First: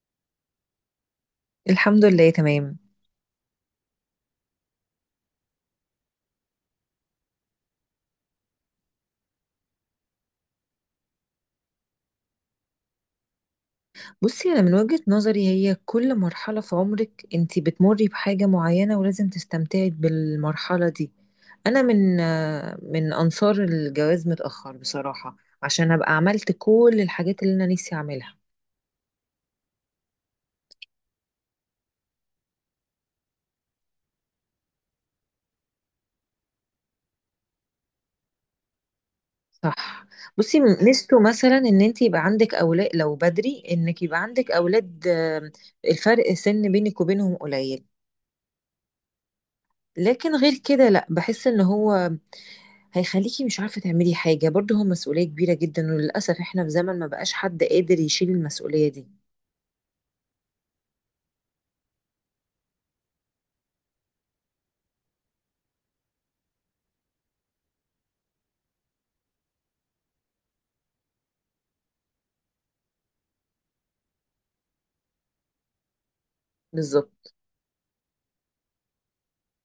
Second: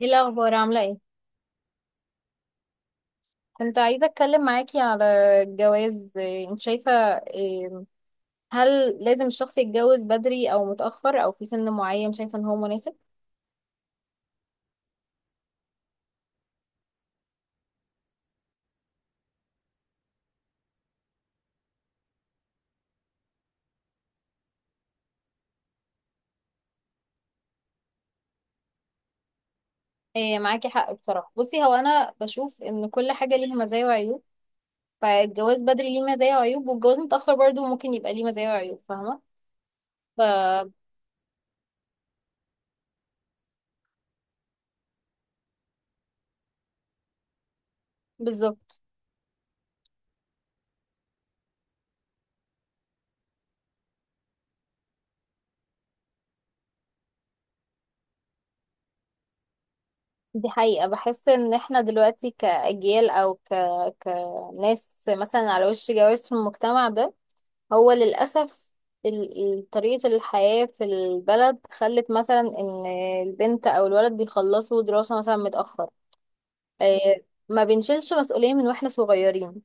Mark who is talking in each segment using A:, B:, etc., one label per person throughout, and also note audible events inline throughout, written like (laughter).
A: ايه الاخبار عامله ايه؟
B: الحمد لله، تمام.
A: كنت عايزه اتكلم معاكي على الجواز. انت شايفه إيه، هل لازم الشخص يتجوز بدري او متاخر او في سن معين شايفه ان هو مناسب؟
B: بصي انا من وجهة نظري، هي كل مرحلة في عمرك انت بتمري بحاجة معينة، ولازم تستمتعي بالمرحلة دي. انا من انصار الجواز متأخر بصراحة، عشان ابقى عملت كل الحاجات اللي انا نفسي اعملها.
A: معاكي حق بصراحه. بصي، هو انا بشوف ان كل حاجه ليها مزايا وعيوب. فالجواز بدري ليه مزايا وعيوب، والجواز متاخر برضو ممكن يبقى ليه مزايا وعيوب، فاهمه؟
B: صح.
A: ف
B: بصي ميزته مثلا ان انت يبقى عندك اولاد، لو بدري انك يبقى عندك اولاد الفرق سن بينك وبينهم قليل،
A: بالظبط.
B: لكن غير كده لا، بحس ان هو هيخليكي مش عارفة تعملي حاجة. برضه هو مسؤولية كبيرة جدا، وللأسف احنا في زمن ما بقاش حد قادر يشيل المسؤولية دي.
A: دي حقيقه، بحس ان احنا دلوقتي كاجيال او كناس مثلا على وش جواز في المجتمع ده. هو للأسف طريقة الحياة في البلد خلت مثلا إن البنت أو الولد بيخلصوا دراسة مثلا متأخر. آه،
B: بالظبط.
A: ما بنشيلش مسؤولية من واحنا صغيرين.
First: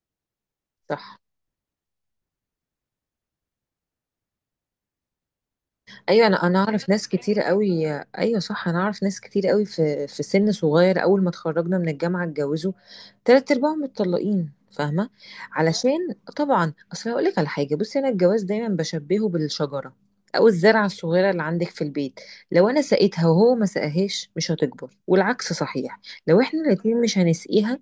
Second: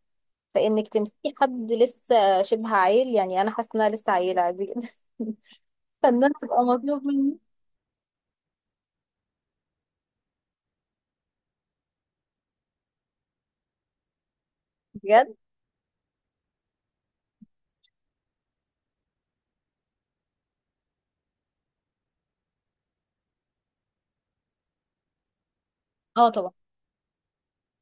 A: فإنك
B: صح.
A: تمسكي حد لسه شبه عيل، يعني أنا حاسة إن أنا لسه عيلة عادي جدا (laughs) فإن
B: ايوه،
A: أنا
B: انا
A: أبقى
B: اعرف
A: مطلوب
B: ناس
A: مني.
B: كتير قوي. ايوه صح، انا اعرف ناس كتير قوي في سن صغير، اول ما اتخرجنا من الجامعه اتجوزوا، تلات ارباعهم متطلقين، فاهمه.
A: بجد.
B: علشان طبعا، اصل هقول لك على حاجه. بصي، انا الجواز دايما بشبهه بالشجره، او الزرعه الصغيره اللي عندك في البيت. لو انا سقيتها وهو ما سقاهاش مش هتكبر، والعكس صحيح.
A: اه،
B: لو
A: طبعا.
B: احنا الاتنين مش هنسقيها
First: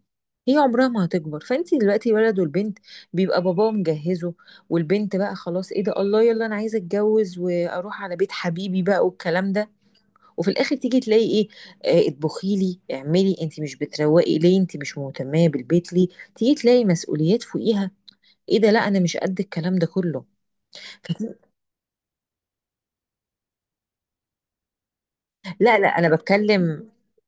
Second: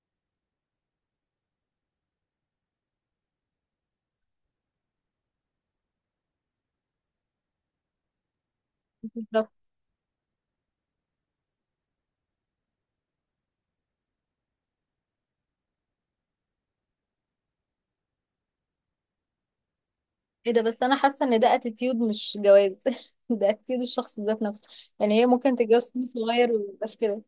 B: هي عمرها ما هتكبر. فانت دلوقتي الولد والبنت بيبقى باباه مجهزه، والبنت بقى خلاص، ايه ده، الله يلا انا عايزه اتجوز واروح على بيت حبيبي بقى
A: بالظبط.
B: والكلام ده. وفي الاخر تيجي تلاقي ايه؟ اطبخي لي، اعملي، انت مش بتروقي ليه، انت مش مهتمه بالبيت ليه. تيجي تلاقي مسؤوليات فوقيها. ايه ده، لا انا مش قد الكلام ده كله.
A: ايه ده، بس أنا
B: (laughs)
A: حاسة
B: فتي-
A: إن ده اتيتيود مش جواز. (laughs) ده اتيتيود الشخص ذات نفسه، يعني هي ممكن
B: لا
A: تتجوز
B: لا
A: سن
B: انا
A: صغير
B: بتكلم.
A: وميبقاش كده.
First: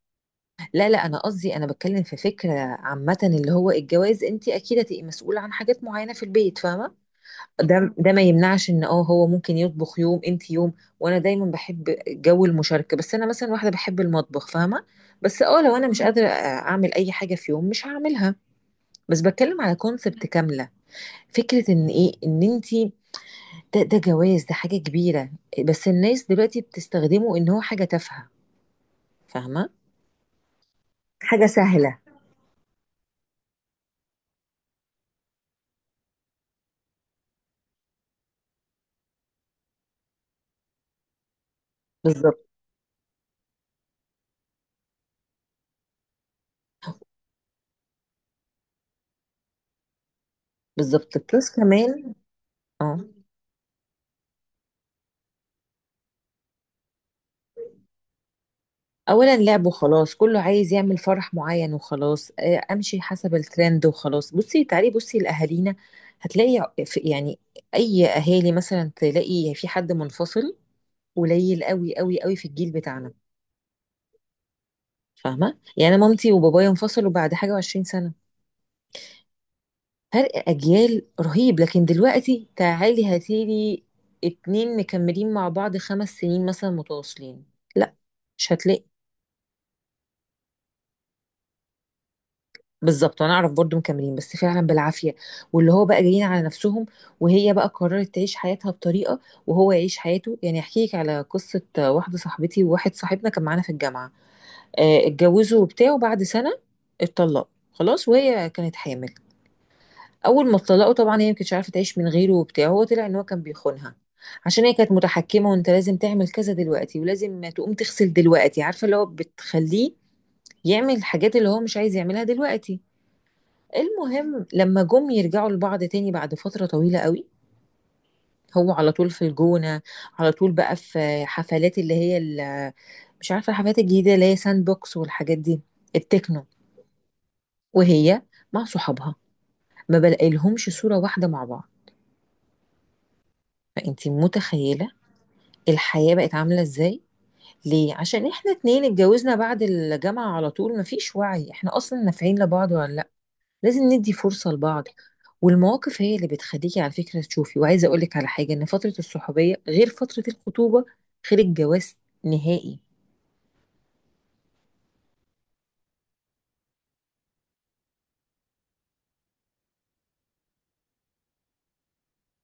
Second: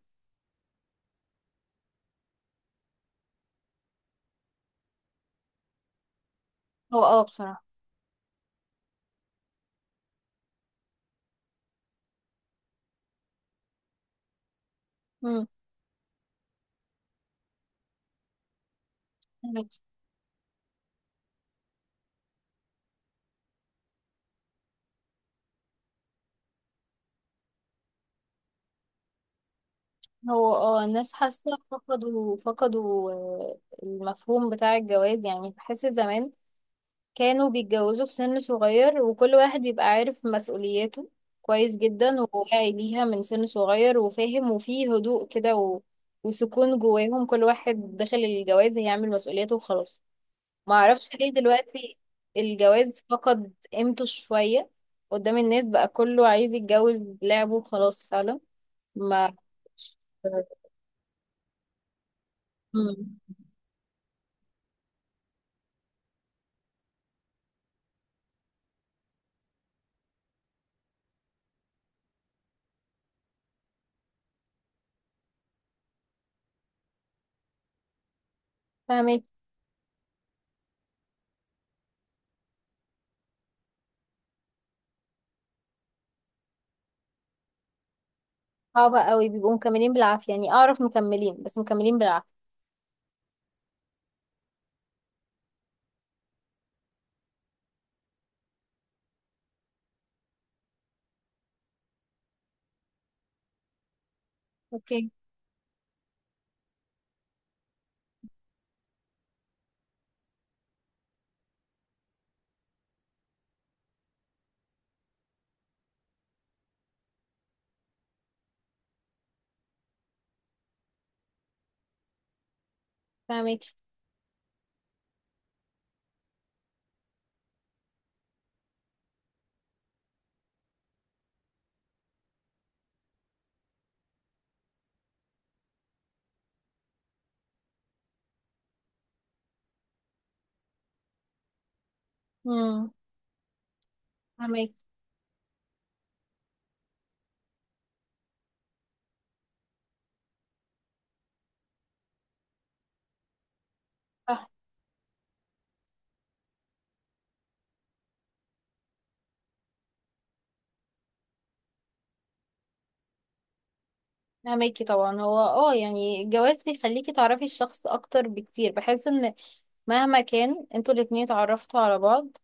B: لا لا انا قصدي، انا بتكلم في فكره عامه، اللي هو الجواز انت اكيد هتبقي مسؤوله عن حاجات معينه في البيت، فاهمه.
A: هو بصراحة.
B: ده ما يمنعش ان هو ممكن يطبخ يوم انت يوم. وانا دايما بحب جو المشاركه، بس انا مثلا واحده بحب المطبخ، فاهمه. بس
A: مم.
B: لو انا مش قادره اعمل اي حاجه في يوم مش هعملها. بس بتكلم على كونسبت كامله، فكره ان ايه ان انت ده جواز، ده حاجه كبيره، بس الناس دلوقتي بتستخدمه ان هو حاجه تافهه، فاهمه؟
A: هو الناس
B: حاجه
A: حاسة
B: سهله.
A: فقدوا المفهوم بتاع الجواز. يعني بحس زمان كانوا بيتجوزوا في سن صغير، وكل واحد بيبقى عارف مسؤولياته كويس جدا،
B: بالظبط،
A: وواعي ليها من سن صغير، وفاهم، وفيه هدوء كده وسكون جواهم. كل واحد داخل الجواز هيعمل مسؤولياته وخلاص. ما اعرفش ليه
B: بالظبط بلس
A: دلوقتي
B: كمان. اه.
A: الجواز فقد قيمته شوية قدام الناس. بقى كله عايز يتجوز لعبه وخلاص فعلا. ما
B: اولا لعب وخلاص، كله عايز يعمل فرح معين وخلاص، امشي
A: مم.
B: حسب الترند وخلاص. بصي تعالي، بصي لاهالينا، هتلاقي يعني اي اهالي مثلا، تلاقي في حد منفصل قليل قوي قوي قوي في الجيل بتاعنا، فاهمه. يعني أنا مامتي وبابايا انفصلوا بعد حاجه وعشرين سنه،
A: فاهمك.
B: فرق اجيال رهيب. لكن دلوقتي تعالي هاتيلي اتنين مكملين مع بعض 5 سنين مثلا متواصلين، لا مش هتلاقي.
A: صعبة قوي، بيبقوا مكملين بالعافية. يعني أعرف مكملين، بس مكملين بالعافية.
B: بالظبط، انا اعرف برضو مكملين، بس فعلا بالعافيه، واللي هو بقى جايين على نفسهم، وهي بقى قررت تعيش حياتها بطريقه، وهو يعيش حياته. يعني احكي لك على قصه، واحده صاحبتي وواحد صاحبنا كان معانا في الجامعه،
A: أوكي.
B: اتجوزوا وبتاع، وبعد سنه اتطلقوا خلاص، وهي كانت حامل. اول ما اتطلقوا طبعا، هي ما كانتش عارفه تعيش من غيره وبتاع، هو طلع ان هو كان بيخونها، عشان هي كانت متحكمه، وانت لازم تعمل كذا دلوقتي، ولازم تقوم تغسل دلوقتي، عارفه اللي هو بتخليه يعمل الحاجات اللي هو مش عايز يعملها دلوقتي.
A: فاهمك.
B: المهم، لما جم يرجعوا لبعض تاني بعد فترة طويلة قوي، هو على طول في الجونة، على طول بقى في حفلات اللي هي مش عارفة، الحفلات الجديدة اللي هي ساند بوكس والحاجات دي، التكنو. وهي مع صحابها، ما بلاقيلهمش صورة واحدة مع بعض.
A: امم.
B: فانتي
A: فاهمك.
B: متخيلة الحياة بقت عاملة ازاي، ليه؟ عشان احنا اتنين اتجوزنا بعد الجامعة على طول، مفيش وعي، احنا اصلا نافعين لبعض ولا لازم ندي
A: صح.
B: فرصة لبعض. والمواقف هي اللي بتخليكي على فكرة تشوفي. وعايزة أقولك على حاجة، إن فترة الصحوبية غير فترة الخطوبة، غير الجواز نهائي.
A: فاهمك طبعا. هو يعني الجواز بيخليكي تعرفي الشخص أكتر بكتير. بحس إن مهما كان انتوا الاتنين اتعرفتوا على بعض،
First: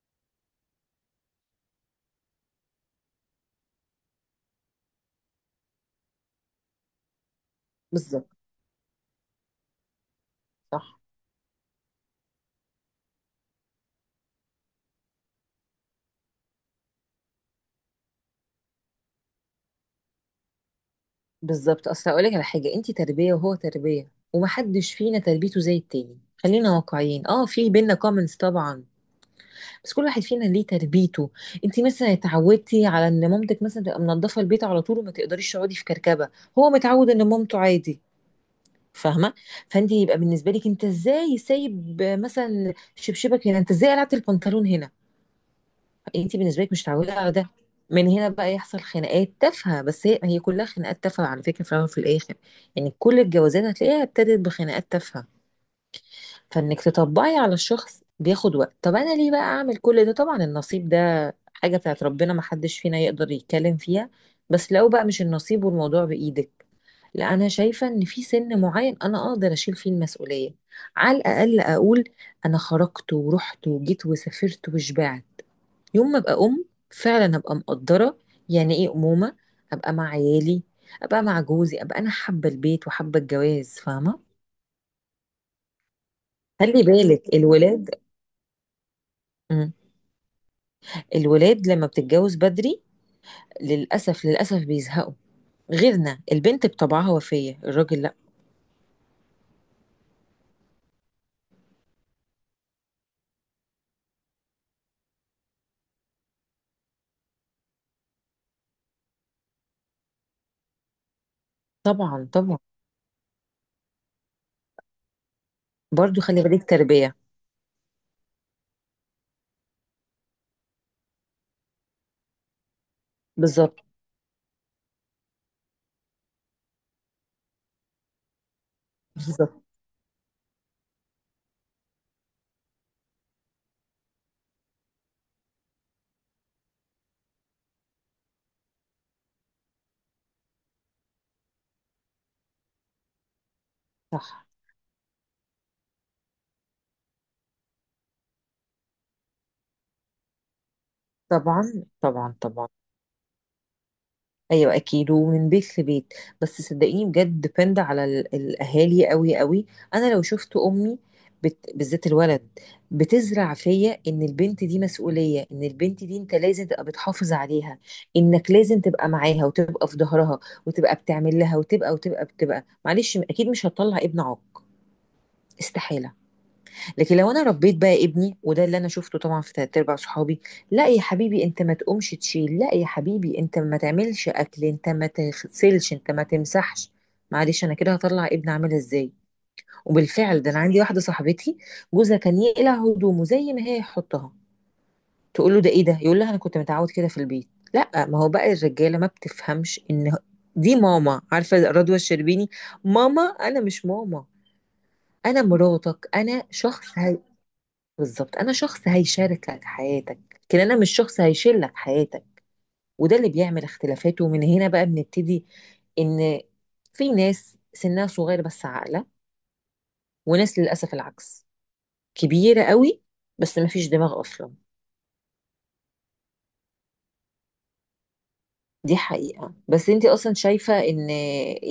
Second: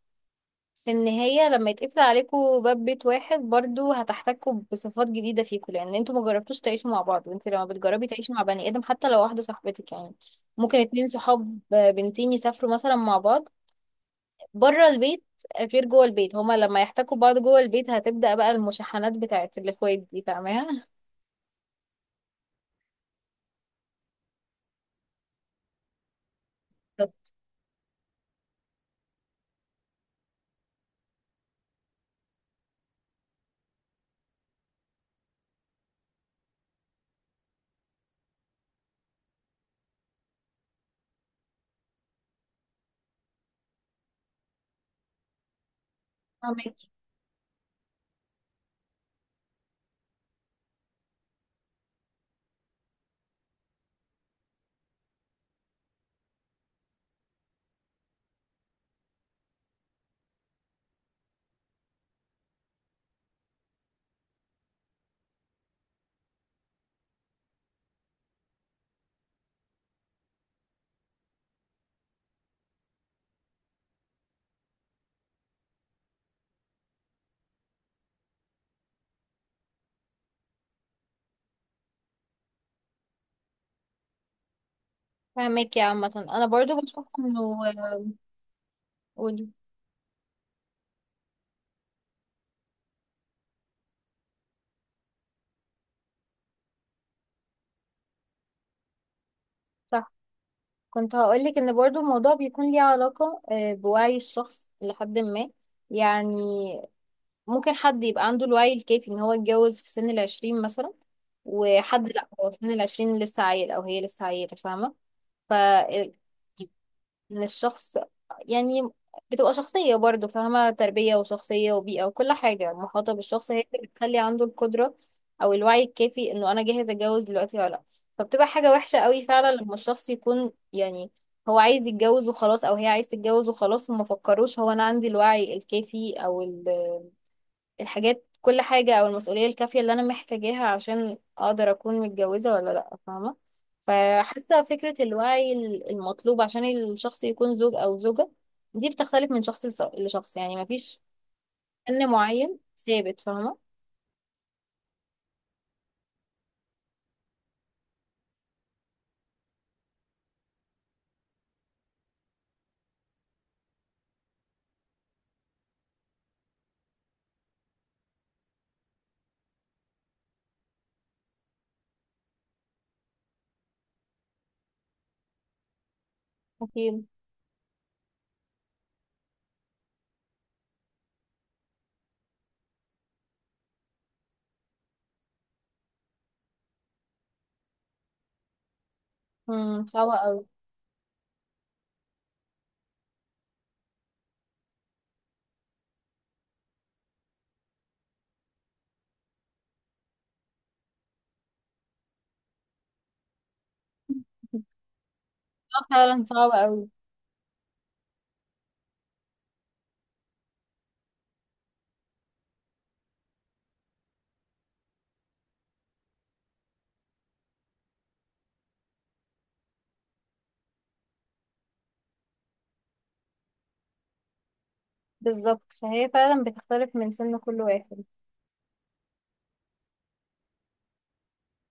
A: في النهاية لما يتقفل عليكوا باب بيت واحد برضو هتحتكوا بصفات جديدة فيكوا، لأن انتوا مجربتوش تعيشوا مع بعض. وانت لما بتجربي
B: بالظبط.
A: تعيشي مع بني آدم، حتى لو واحدة صاحبتك يعني، ممكن
B: صح.
A: اتنين صحاب بنتين يسافروا مثلا مع بعض بره البيت، غير جوه البيت. هما لما يحتكوا بعض جوه البيت، هتبدأ بقى المشاحنات بتاعت الاخوات دي، فاهمها؟
B: بالظبط، أصل أقولك على حاجة، أنتي تربية وهو تربية ومحدش فينا تربيته زي التاني. خلينا
A: طب.
B: واقعيين، في بينا كومنتس طبعا، بس كل واحد فينا ليه تربيته. انتي مثلا اتعودتي على ان مامتك مثلا تبقى منضفه البيت على طول وما تقدريش تقعدي في كركبه، هو متعود ان مامته عادي، فاهمه؟ فانت يبقى بالنسبه لك انت ازاي سايب مثلا شبشبك هنا، انت ازاي قلعت البنطلون هنا، انت بالنسبه لك
A: فاهمك.
B: مش متعوده على ده. من هنا بقى يحصل خناقات تافهه، بس هي كلها خناقات تافهه على فكره، في الاول وفي الاخر. يعني كل الجوازات هتلاقيها ابتدت بخناقات تافهه، فانك تطبقي على الشخص بياخد وقت. طب انا ليه بقى اعمل كل ده، طبعا النصيب ده حاجه بتاعت ربنا، ما حدش فينا يقدر يتكلم فيها. بس لو بقى مش النصيب والموضوع بايدك، لا انا شايفه ان في سن معين انا اقدر اشيل فيه المسؤوليه. على الاقل اقول انا خرجت ورحت وجيت وسافرت وشبعت. يوم ما ابقى ام، فعلا ابقى مقدره يعني ايه امومه، ابقى مع عيالي، ابقى مع جوزي، ابقى انا حابه البيت وحابه الجواز، فاهمه.
A: فاهمك يا عامة، انا برضو
B: خلي
A: بشوف
B: بالك
A: انه.
B: الولاد.
A: قولي.
B: مم. الولاد لما بتتجوز بدري للاسف، للاسف بيزهقوا، غيرنا البنت بطبعها، وفيه الراجل لا.
A: صح. كنت هقولك ان برضو الموضوع بيكون ليه علاقة بوعي الشخص لحد ما، يعني ممكن حد يبقى عنده الوعي الكافي ان هو يتجوز في سن العشرين مثلا، وحد لا،
B: طبعا
A: هو في
B: طبعا.
A: سن العشرين لسه عيل، او هي لسه عيلة، فاهمة؟ ف
B: برضو خلي بالك تربيه.
A: للشخص، يعني بتبقى شخصية، برضو فاهمة، تربية وشخصية وبيئة وكل حاجة محاطة بالشخص هي
B: بالظبط.
A: اللي بتخلي عنده القدرة أو الوعي الكافي إنه أنا جاهز أتجوز دلوقتي ولا لأ. فبتبقى حاجة وحشة قوي فعلا
B: بالظبط.
A: لما الشخص يكون، يعني، هو عايز يتجوز وخلاص أو هي عايز تتجوز وخلاص، وما فكروش هو أنا عندي الوعي الكافي أو الحاجات، كل حاجة، أو المسؤولية الكافية اللي أنا محتاجاها عشان أقدر أكون متجوزة ولا لأ، فاهمة؟
B: صح.
A: فحاسة فكرة الوعي المطلوب عشان الشخص يكون زوج أو زوجة دي بتختلف من شخص لشخص، يعني مفيش
B: طبعا
A: فن
B: طبعا
A: معين
B: طبعا.
A: ثابت، فاهمة؟
B: ايوه اكيد، ومن بيت لبيت. بس صدقيني بجد، ديبند على الاهالي قوي قوي. انا لو شفت امي بالذات الولد، بتزرع فيا ان البنت دي مسؤوليه، ان البنت دي انت لازم تبقى بتحافظ عليها، انك لازم تبقى معاها، وتبقى في ظهرها، وتبقى بتعمل لها، وتبقى بتبقى، معلش، اكيد مش هتطلع ابن عاق، استحاله.
A: أكيد.
B: لكن لو انا ربيت بقى ابني، وده اللي انا شفته طبعا في تلات ارباع صحابي، لا يا حبيبي انت ما تقومش تشيل، لا يا حبيبي انت ما تعملش اكل، انت ما تغسلش، انت ما تمسحش، معلش، انا كده هطلع ابني عامل ازاي.
A: مم، صعبة
B: وبالفعل
A: أوي.
B: ده، انا عندي واحده صاحبتي جوزها كان يقلع هدومه زي ما هي يحطها، تقول له ده ايه ده، يقول لها انا كنت متعود كده في البيت. لا، ما هو بقى الرجاله ما بتفهمش ان دي ماما، عارفه رضوى الشربيني، ماما انا مش ماما، انا مراتك،
A: فعلا
B: انا
A: صعبة أوي.
B: شخص. بالظبط، انا شخص هيشارك لك حياتك، لكن انا مش شخص هيشيل لك حياتك. وده اللي بيعمل اختلافات، ومن هنا بقى بنبتدي، ان في ناس سنها صغير بس عاقله، وناس للاسف العكس، كبيره قوي بس ما فيش دماغ اصلا.
A: بالظبط. فهي فعلا بتختلف من سن كل واحد.
B: دي حقيقه. بس انت اصلا شايفه ان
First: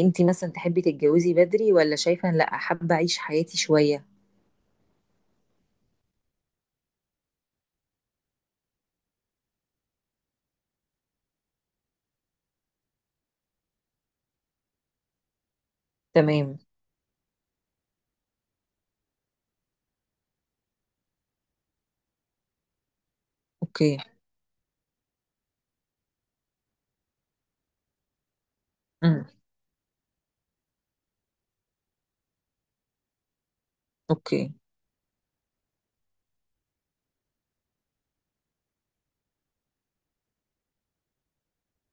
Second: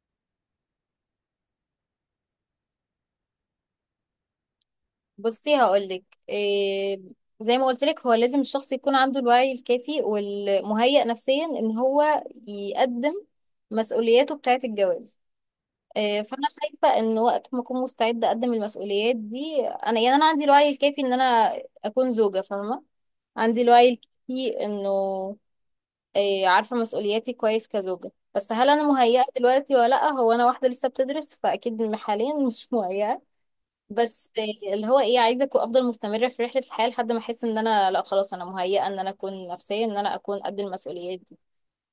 B: انت مثلا تحبي تتجوزي بدري، ولا شايفه إن لا، حابه اعيش حياتي شويه؟
A: بصي، هقولك إيه. زي ما قلت لك، هو لازم الشخص يكون عنده الوعي الكافي والمهيأ نفسيا ان هو يقدم مسؤولياته بتاعة الجواز. فانا
B: تمام.
A: شايفة ان وقت ما اكون مستعدة اقدم المسؤوليات دي انا، يعني انا عندي الوعي الكافي ان انا اكون زوجة، فاهمة؟ عندي الوعي
B: اوكي.
A: الكافي انه عارفة مسؤولياتي كويس كزوجة، بس هل انا مهيئة
B: امم.
A: دلوقتي ولا لا؟ هو انا واحدة لسه بتدرس، فاكيد حاليا مش مهيئة. بس
B: اوكي.
A: اللي هو ايه، عايزه افضل مستمره في رحله الحياه لحد ما احس ان انا لا، خلاص انا مهيئه ان انا اكون نفسيا، ان انا اكون قد المسؤوليات دي،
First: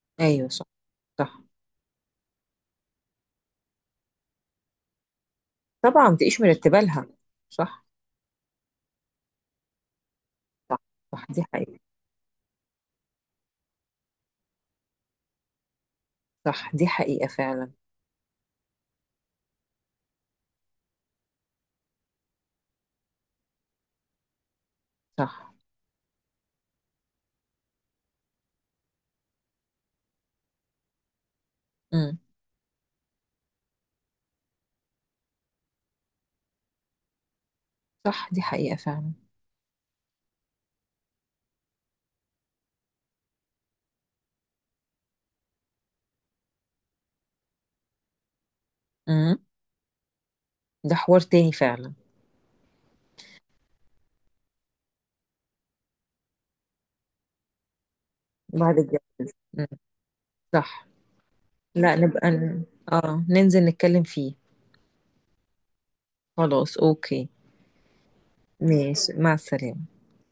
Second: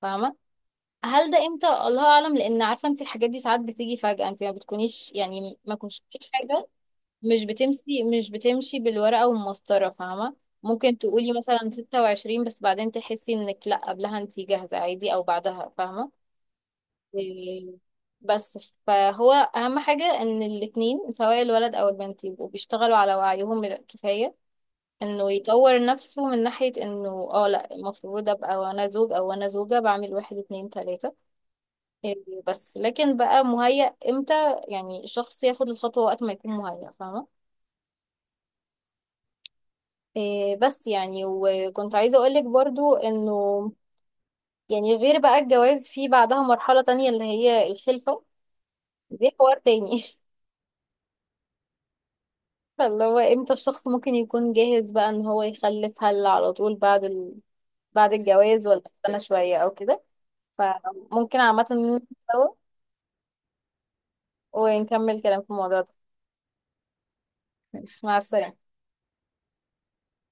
A: فاهمه؟
B: ايوه صح.
A: هل ده
B: صح
A: امتى الله اعلم، لان عارفه انت الحاجات دي ساعات بتيجي فجاه. انت ما بتكونيش يعني ما كنتش
B: طبعا، ما
A: في
B: تبقيش
A: حاجه.
B: مرتبه لها.
A: مش
B: صح.
A: بتمشي مش بتمشي بالورقه والمسطره، فاهمه؟
B: صح.
A: ممكن
B: صح
A: تقولي
B: دي
A: مثلا
B: حقيقه.
A: 26، بس بعدين تحسي انك لا، قبلها انت جاهزه عادي او بعدها، فاهمه؟
B: صح دي حقيقة فعلا.
A: إيه، بس فهو اهم حاجة ان الاتنين سواء الولد او البنت يبقوا بيشتغلوا على وعيهم الكفاية، انه
B: صح.
A: يطور نفسه من ناحية انه لا المفروض ابقى وانا زوج او وانا زوجة بعمل واحد اتنين تلاتة. إيه،
B: امم.
A: بس لكن بقى مهيأ امتى؟ يعني الشخص ياخد الخطوة وقت ما يكون مهيأ، فاهمة؟
B: صح دي حقيقة فعلا.
A: بس يعني وكنت عايزة اقولك برضو انه، يعني، غير بقى الجواز، في بعدها مرحلة تانية اللي هي الخلفة. دي
B: امم.
A: حوار تاني (laughs)
B: ده حوار تاني فعلا.
A: اللي هو امتى الشخص ممكن يكون جاهز بقى ان هو يخلف؟ هل على طول بعد بعد الجواز،
B: بعد
A: ولا
B: الجد.
A: استنى شوية
B: امم.
A: او كده؟
B: صح.
A: فممكن عامة
B: لا، نبقى
A: نتسوق
B: اه ننزل نتكلم فيه.
A: ونكمل كلام في الموضوع ده.
B: خلاص اوكي.
A: ماشي، مع السلامة.
B: ماشي مع السلامة.